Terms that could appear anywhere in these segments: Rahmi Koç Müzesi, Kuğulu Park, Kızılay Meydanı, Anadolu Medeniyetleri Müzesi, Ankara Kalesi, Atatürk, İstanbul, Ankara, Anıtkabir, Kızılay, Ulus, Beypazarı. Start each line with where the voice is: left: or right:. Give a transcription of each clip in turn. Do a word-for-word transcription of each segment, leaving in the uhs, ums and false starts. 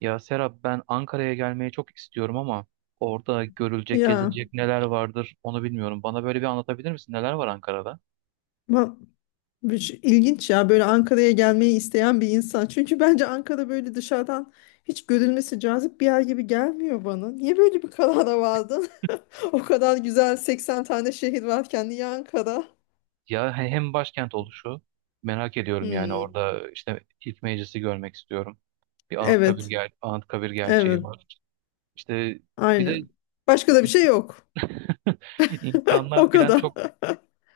right: Ya Serap ben Ankara'ya gelmeyi çok istiyorum ama orada görülecek,
left: Ya
right: gezilecek neler vardır onu bilmiyorum. Bana böyle bir anlatabilir misin? Neler var Ankara'da?
left: va- bir şey- ilginç ya böyle Ankara'ya gelmeyi isteyen bir insan. Çünkü bence Ankara böyle dışarıdan hiç görülmesi cazip bir yer gibi gelmiyor bana. Niye böyle bir karara vardın? O kadar güzel seksen tane şehir varken niye Ankara?
right: Ya he- hem başkent oluşu merak ediyorum yani
left: Hmm,
right: orada işte ilk meclisi görmek istiyorum. Bir Anıtkabir,
left: evet,
right: ger Anıtkabir gerçeği
left: evet,
right: var. İşte bir de
left: aynen. Başka da bir şey yok.
right: insanlar
left: O
right: filan
left: kadar.
right: çok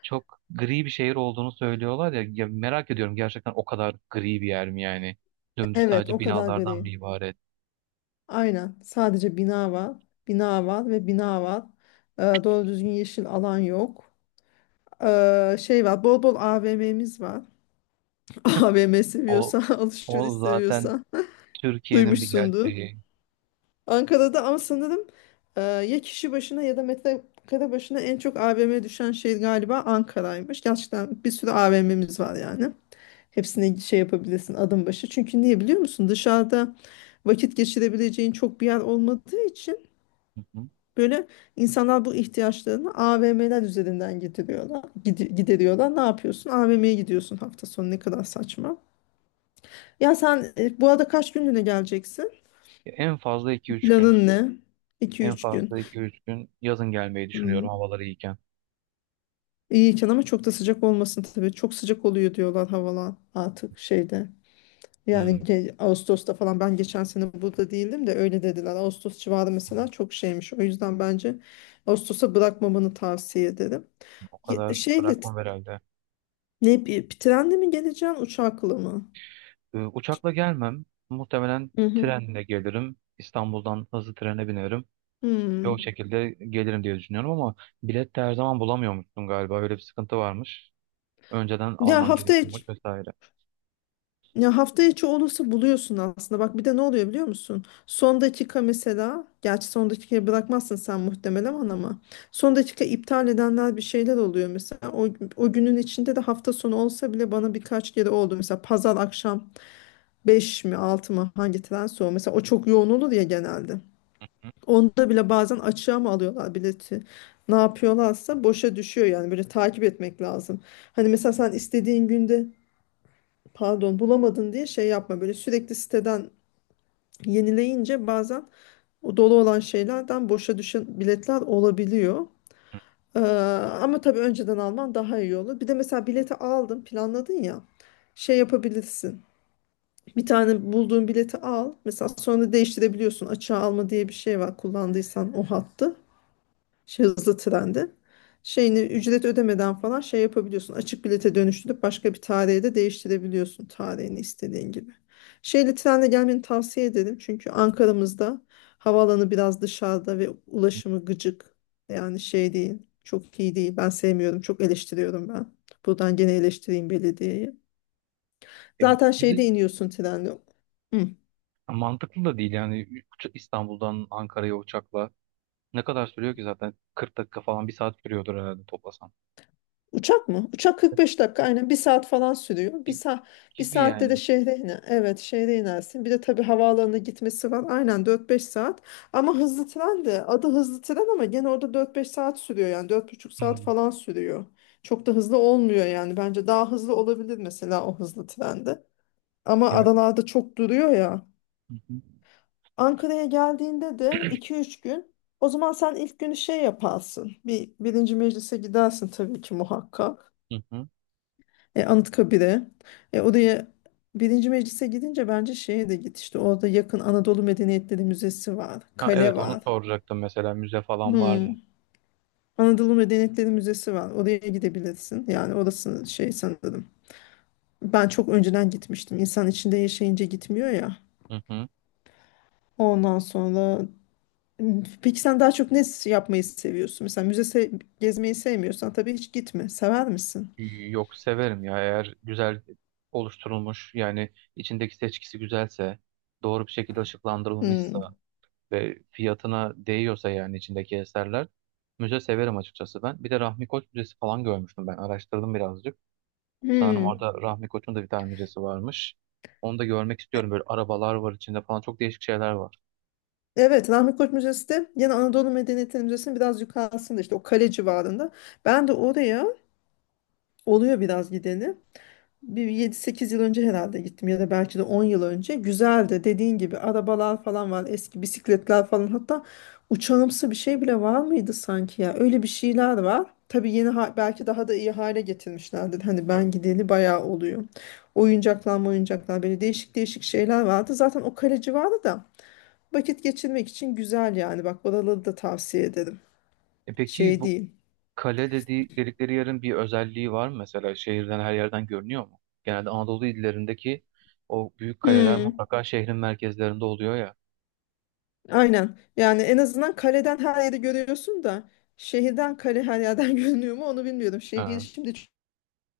right: çok gri bir şehir olduğunu söylüyorlar ya, ya merak ediyorum gerçekten o kadar gri bir yer mi yani? Dümdüz
left: Evet,
right: sadece
left: o kadar
right: binalardan
left: gri.
right: mı ibaret.
left: Aynen. Sadece bina var. Bina var ve bina var. Ee, doğru düzgün yeşil alan yok. Ee, şey var, bol bol A V M'miz var. A V M
right: O
left: seviyorsan alışveriş
right: o zaten
left: seviyorsan
right: Türkiye'nin bir
left: duymuşsundur.
right: gerçeği.
left: Ankara'da ama sanırım e, ya kişi başına ya da metrekare başına en çok A V M düşen şehir galiba Ankara'ymış. Gerçekten bir sürü A V M'miz var yani. Hepsini şey yapabilirsin, adım başı. Çünkü niye biliyor musun? Dışarıda vakit geçirebileceğin çok bir yer olmadığı için
right: Hı hı.
left: böyle insanlar bu ihtiyaçlarını A V M'ler üzerinden gideriyorlar. gidi- gideriyorlar. Ne yapıyorsun? A V M'ye gidiyorsun hafta sonu. Ne kadar saçma. Ya sen, e, bu arada kaç günlüğüne geleceksin?
right: Ya en fazla iki üç gün.
left: Planın ne? iki
right: En
left: üç gün.
right: fazla iki üç gün yazın gelmeyi
left: Hmm.
right: düşünüyorum, havaları iyiken.
left: İyiyken ama çok da sıcak olmasın tabii. Çok sıcak oluyor diyorlar havalar artık şeyde. Yani
right: Hmm,
left: ge- Ağustos'ta falan, ben geçen sene burada değildim de öyle dediler. Ağustos civarı mesela çok şeymiş. O yüzden bence Ağustos'a bırakmamanı tavsiye ederim.
right: o
left: Ye-
right: kadar
left: Şeyle,
right: bırakmam herhalde.
left: ne, bir trenle mi geleceksin, uçakla mı?
right: Ee, uçakla gelmem. Muhtemelen
left: Hı hı.
right: trenle gelirim. İstanbul'dan hızlı trene binerim. Ve o
left: Hmm.
right: şekilde gelirim diye düşünüyorum ama bilet de her zaman bulamıyormuşsun galiba. Öyle bir sıkıntı varmış. Önceden
left: Ya
right: alman
left: hafta içi,
right: gerekiyormuş vesaire.
left: ya hafta içi olursa buluyorsun aslında. Bak, bir de ne oluyor biliyor musun? Son dakika mesela, gerçi son dakikaya bırakmazsın sen muhtemelen, ama son dakika iptal edenler bir şeyler oluyor mesela. O, o günün içinde de hafta sonu olsa bile, bana birkaç kere oldu. Mesela pazar akşam beş mi altı mı, hangi trense o. Mesela o çok yoğun olur ya genelde.
right: Hı
left: Onda bile bazen açığa mı alıyorlar bileti? Ne yapıyorlarsa boşa düşüyor, yani böyle takip etmek lazım. Hani mesela sen istediğin günde, pardon, bulamadın diye şey yapma, böyle sürekli siteden yenileyince bazen o dolu olan şeylerden boşa düşen biletler olabiliyor. Ee, Ama tabii önceden alman daha iyi olur. Bir de mesela bileti aldın, planladın ya, şey yapabilirsin. Bir tane bulduğun bileti al. Mesela sonra değiştirebiliyorsun. Açığa alma diye bir şey var, kullandıysan o hattı. Şey, hızlı trende şeyini ücret ödemeden falan şey yapabiliyorsun. Açık bilete dönüştürüp başka bir tarihe de değiştirebiliyorsun, tarihini istediğin gibi. Şeyli trenle gelmeni tavsiye ederim. Çünkü Ankara'mızda havaalanı biraz dışarıda ve
right: hı.
left: ulaşımı gıcık. Yani şey değil. Çok iyi değil. Ben sevmiyorum. Çok eleştiriyorum ben. Buradan gene eleştireyim belediyeyi.
right: E, bir,
left: Zaten
right: bir de
left: şeyde iniyorsun trenle. Hı.
right: mantıklı da değil yani. Uça- İstanbul'dan Ankara'ya uçakla ne kadar sürüyor ki zaten? kırk dakika falan, bir saat sürüyordur herhalde toplasan.
left: Uçak mı? Uçak kırk beş dakika, aynen bir saat falan sürüyor. Bir
right: Gibi,
left: saat, bir
right: gibi
left: saatte de
right: yani.
left: şehre iner. Evet, şehre inersin. Bir de tabii havaalanına gitmesi var. Aynen, dört beş saat. Ama hızlı tren de, adı hızlı tren ama gene orada dört beş saat sürüyor, yani dört buçuk saat
right: Hmm.
left: falan sürüyor. Çok da hızlı olmuyor yani. Bence daha hızlı olabilir mesela o hızlı trende. Ama
right: Evet.
left: aralarda çok duruyor ya.
right: Hı hı.
left: Ankara'ya geldiğinde de iki üç gün, o zaman sen ilk günü şey yaparsın. Bir, birinci meclise gidersin tabii ki, muhakkak.
right: Hı hı.
left: E, Anıtkabir'e. E, oraya, birinci meclise gidince bence şeye de git, işte orada yakın Anadolu Medeniyetleri Müzesi var.
right: Ha,
left: Kale
right: evet, onu
left: var.
right: soracaktım mesela, müze falan var mı?
left: Hmm. Anadolu Medeniyetleri Müzesi var. Oraya gidebilirsin. Yani orası şey sanırım. Ben çok önceden gitmiştim. İnsan içinde yaşayınca gitmiyor ya.
right: Hı hı.
left: Ondan sonra, peki sen daha çok ne yapmayı seviyorsun? Mesela müze se- gezmeyi sevmiyorsan tabii hiç gitme. Sever misin?
right: Yok, severim ya, eğer güzel oluşturulmuş, yani içindeki seçkisi güzelse, doğru bir şekilde ışıklandırılmışsa
left: Hmm.
right: ve fiyatına değiyorsa, yani içindeki eserler, müze severim açıkçası ben. Bir de Rahmi Koç Müzesi falan görmüştüm, ben araştırdım birazcık. Sanırım
left: Hmm.
right: orada Rahmi Koç'un da bir tane müzesi varmış. Onu da görmek istiyorum. Böyle arabalar var içinde falan. Çok değişik şeyler var.
left: Evet, Rahmi Koç Müzesi de yine Anadolu Medeniyetleri Müzesi'nin biraz yukarısında, işte o kale civarında. Ben de oraya oluyor biraz gideni. Bir yedi sekiz yıl önce herhalde gittim, ya da belki de on yıl önce. Güzeldi, dediğin gibi arabalar falan var, eski bisikletler falan, hatta uçağımsı bir şey bile var mıydı sanki, ya öyle bir şeyler var. Tabii yeni ha- belki daha da iyi hale getirmişlerdir. Hani
right: Evet.
left: ben gideli bayağı oluyor. Oyuncaklar, oyuncaklar, böyle değişik değişik şeyler vardı. Zaten o kale civarı da vakit geçirmek için güzel yani. Bak, oraları da tavsiye ederim.
right: E peki
left: Şey
right: bu
left: değil.
right: kale dediği, dedikleri yerin bir özelliği var mı? Mesela şehirden, her yerden görünüyor mu? Genelde Anadolu illerindeki o büyük kaleler
left: Hmm.
right: mutlaka şehrin merkezlerinde oluyor ya.
left: Aynen. Yani en azından kaleden her yeri görüyorsun da, şehirden kale her yerden görünüyor mu onu bilmiyorum. Şehir
right: Ha.
left: şimdi ç-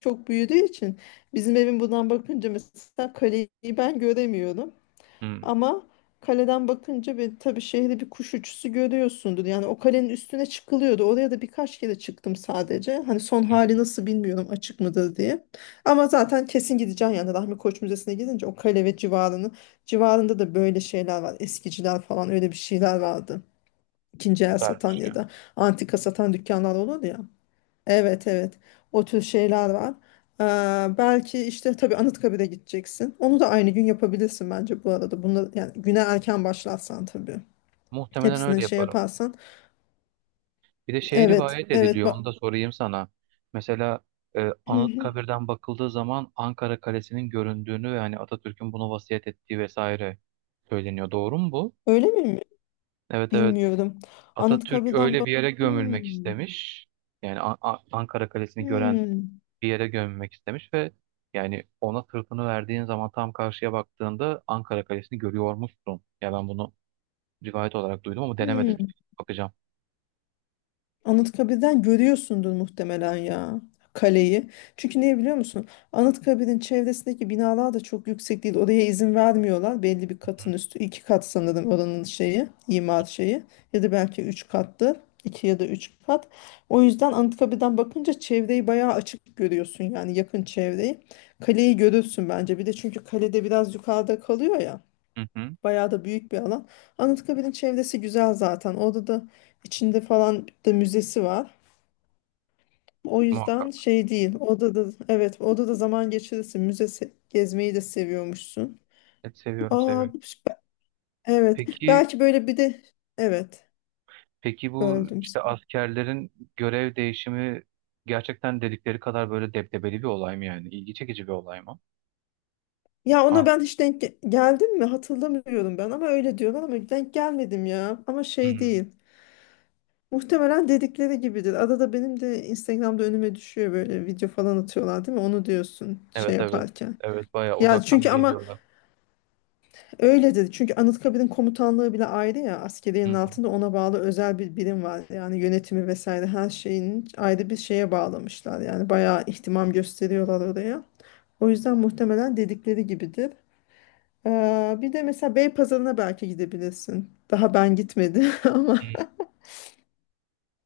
left: çok büyüdüğü için bizim evin buradan bakınca mesela kaleyi ben göremiyorum.
right: Hmm.
left: Ama kaleden bakınca bir, tabii şehri bir kuş uçuşu görüyorsundur. Yani o kalenin üstüne çıkılıyordu. Oraya da birkaç kere çıktım sadece. Hani son hali nasıl bilmiyorum, açık mıdır diye. Ama zaten kesin gideceğim yani, Rahmi Koç Müzesi'ne gidince o kale ve civarını, civarında da böyle şeyler var. Eskiciler falan, öyle bir şeyler vardı. İkinci el satan
right: Vermiş
left: ya
right: ya.
left: da antika satan dükkanlar olur ya. Evet, evet, o tür şeyler var. Ee, belki işte, tabii Anıtkabir'e gideceksin. Onu da aynı gün yapabilirsin bence bu arada. Bunu, yani güne erken başlarsan tabii.
right: Muhtemelen öyle
left: Hepsini şey
right: yaparım.
left: yaparsan.
right: Bir de şey
left: Evet,
right: rivayet
left: evet,
right: ediliyor, onu
left: bak.
right: da sorayım sana. Mesela e,
left: Hı hı.
right: Anıtkabir'den bakıldığı zaman Ankara Kalesi'nin göründüğünü ve hani Atatürk'ün bunu vasiyet ettiği vesaire söyleniyor. Doğru mu bu?
left: Öyle mi?
right: Evet, evet.
left: Bilmiyorum.
right: Atatürk
left: Anıtkabir'den
right: öyle
left: bak.
right: bir yere gömülmek
left: Hmm,
right: istemiş. Yani A- A- Ankara Kalesi'ni gören
left: hmm,
right: bir yere gömülmek istemiş ve yani ona sırtını verdiğin zaman tam karşıya baktığında Ankara Kalesi'ni görüyormuşsun. Ya ben bunu rivayet olarak duydum ama denemedim.
left: hmm.
right: Bakacağım.
left: Anıtkabir'den görüyorsundur muhtemelen ya, kaleyi. Çünkü niye biliyor musun? Anıtkabir'in çevresindeki binalar da çok yüksek değil. Oraya izin vermiyorlar. Belli bir katın üstü. İki kat sanırım oranın şeyi, imar şeyi. Ya da belki üç kattı. İki ya da üç kat. O yüzden Anıtkabir'den bakınca çevreyi bayağı açık görüyorsun, yani yakın çevreyi. Kaleyi görürsün bence. Bir de çünkü kalede biraz yukarıda kalıyor ya.
right: Hı hı.
left: Bayağı da büyük bir alan. Anıtkabir'in çevresi güzel zaten. Orada da içinde falan da müzesi var. O yüzden
right: Muhakkak.
left: şey değil. Orada da, evet, orada da zaman geçirirsin. Müzesi gezmeyi de seviyormuşsun.
right: Evet, seviyorum,
left: Aa,
right: seviyorum.
left: süper. Evet.
right: Peki
left: Belki böyle bir de evet,
right: Peki bu
left: böldüm
right: işte
left: seni.
right: askerlerin görev değişimi gerçekten dedikleri kadar böyle debdebeli bir olay mı yani? İlgi çekici bir olay mı?
left: Ya ona
right: Ah,
left: ben hiç denk ge- geldim mi hatırlamıyorum ben, ama öyle diyorlar, ama denk gelmedim ya. Ama
right: hı
left: şey
right: hı.
left: değil. Muhtemelen dedikleri gibidir. Arada benim de Instagram'da önüme düşüyor böyle, video falan atıyorlar değil mi? Onu diyorsun
right: Evet,
left: şey
right: evet.
left: yaparken.
right: Evet, bayağı
left: Ya
right: uzaktan
left: çünkü ama
right: geliyorlar.
left: öyle dedi. Çünkü Anıtkabir'in komutanlığı bile ayrı ya,
right: Hı
left: askeriyenin
right: hı.
left: altında ona bağlı özel bir birim var. Yani yönetimi vesaire her şeyin ayrı bir şeye bağlamışlar. Yani bayağı ihtimam gösteriyorlar oraya. O yüzden muhtemelen dedikleri gibidir. Ee, bir de mesela Beypazarı'na belki gidebilirsin. Daha ben gitmedim
right: Hı.
left: ama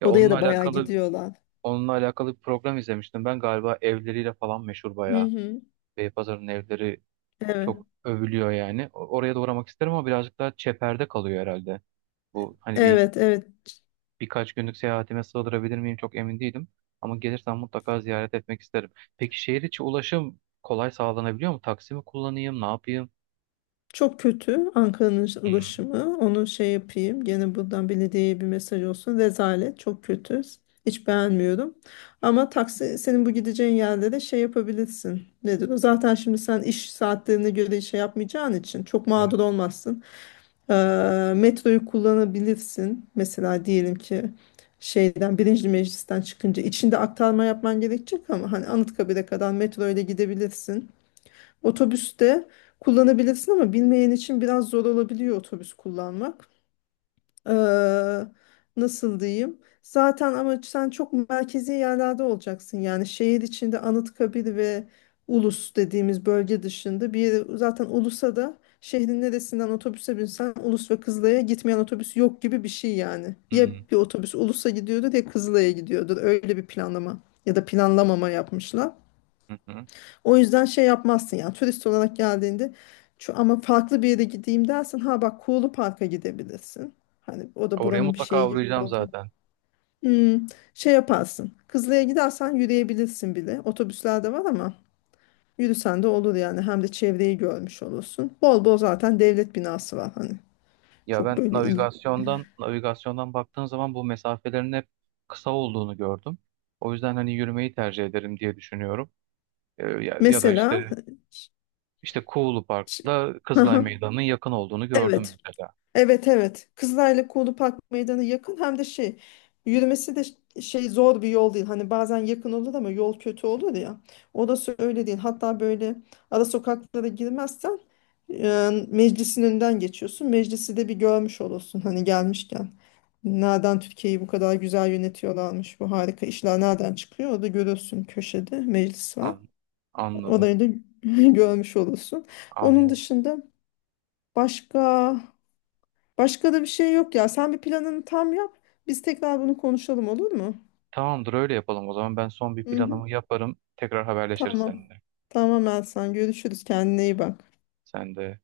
right: Ya
left: oraya
right: onunla
left: da bayağı
right: alakalı
left: gidiyorlar.
right: onunla alakalı bir program izlemiştim. Ben galiba evleriyle falan meşhur
left: Hı
right: bayağı.
left: hı.
right: Beypazarı'nın evleri
left: Evet.
right: çok övülüyor yani. O- Oraya da uğramak isterim ama birazcık daha çeperde kalıyor herhalde. Bu hani bir
left: Evet, evet.
right: birkaç günlük seyahatime sığdırabilir miyim çok emin değilim. Ama gelirsem mutlaka ziyaret etmek isterim. Peki şehir içi ulaşım kolay sağlanabiliyor mu? Taksi mi kullanayım, ne yapayım?
left: Çok kötü Ankara'nın
right: Hmm,
left: ulaşımı. Onu şey yapayım. Gene buradan belediyeye bir mesaj olsun. Rezalet. Çok kötü. Hiç beğenmiyorum. Ama taksi, senin bu gideceğin yerde de şey yapabilirsin. Nedir o? Zaten şimdi sen iş saatlerine göre şey yapmayacağın için çok
right: evet.
left: mağdur olmazsın. Ee, metroyu kullanabilirsin. Mesela diyelim ki şeyden, birinci meclisten çıkınca içinde aktarma yapman gerekecek ama hani Anıtkabir'e kadar metro ile gidebilirsin. Otobüste kullanabilirsin ama bilmeyen için biraz zor olabiliyor otobüs kullanmak. Ee, Nasıl diyeyim? Zaten ama sen çok merkezi yerlerde olacaksın. Yani şehir içinde Anıtkabir ve Ulus dediğimiz bölge dışında bir yere, zaten Ulus'a da, şehrin neresinden otobüse binsen Ulus ve Kızılay'a gitmeyen otobüs yok gibi bir şey yani. Ya
right: Hmm,
left: bir otobüs Ulus'a gidiyordur ya Kızılay'a gidiyordur. Öyle bir planlama ya da planlamama yapmışlar.
right: hı hı.
left: O yüzden şey yapmazsın yani turist olarak geldiğinde, şu ama farklı bir yere gideyim dersin. Ha bak, Kuğulu Park'a gidebilirsin. Hani o da
right: Oraya
left: buranın bir
right: mutlaka
left: şeyi gibi
right: uğrayacağım
left: oldu.
right: zaten.
left: Hmm, şey yaparsın. Kızılay'a gidersen yürüyebilirsin bile. Otobüsler de var ama yürüsen de olur yani. Hem de çevreyi görmüş olursun. Bol bol zaten devlet binası var hani.
right: Ya
left: Çok
right: ben
left: böyle iyi.
right: navigasyondan navigasyondan baktığım zaman bu mesafelerin hep kısa olduğunu gördüm. O yüzden hani yürümeyi tercih ederim diye düşünüyorum. Ee, ya, ya da
left: Mesela
right: işte
left: ç-
right: işte Kuğulu
left: ç-
right: Park'la Kızılay Meydanı'nın yakın olduğunu gördüm
left: evet,
right: mesela.
left: evet, evet. Kızılay'la Kuğulu Park Meydanı yakın, hem de şey, yürümesi de ş- şey zor bir yol değil. Hani bazen yakın olur ama yol kötü olur ya. Orası öyle değil. Hatta böyle ara sokaklara girmezsen, e, meclisin önünden geçiyorsun. Meclisi de bir görmüş olursun hani gelmişken. Nereden Türkiye'yi bu kadar güzel yönetiyorlarmış. Bu harika işler nereden çıkıyor? Orada görürsün, köşede meclis var.
right: An- anladım.
left: Orayı da görmüş olursun. Onun
right: Anladım.
left: dışında başka, başka da bir şey yok ya. Sen bir planını tam yap. Biz tekrar bunu konuşalım, olur mu?
right: Tamamdır, öyle yapalım o zaman. Ben son bir
left: Hı hı.
right: planımı yaparım. Tekrar haberleşiriz
left: Tamam.
right: seninle.
left: Tamam Elsan. Görüşürüz. Kendine iyi bak.
right: Sen de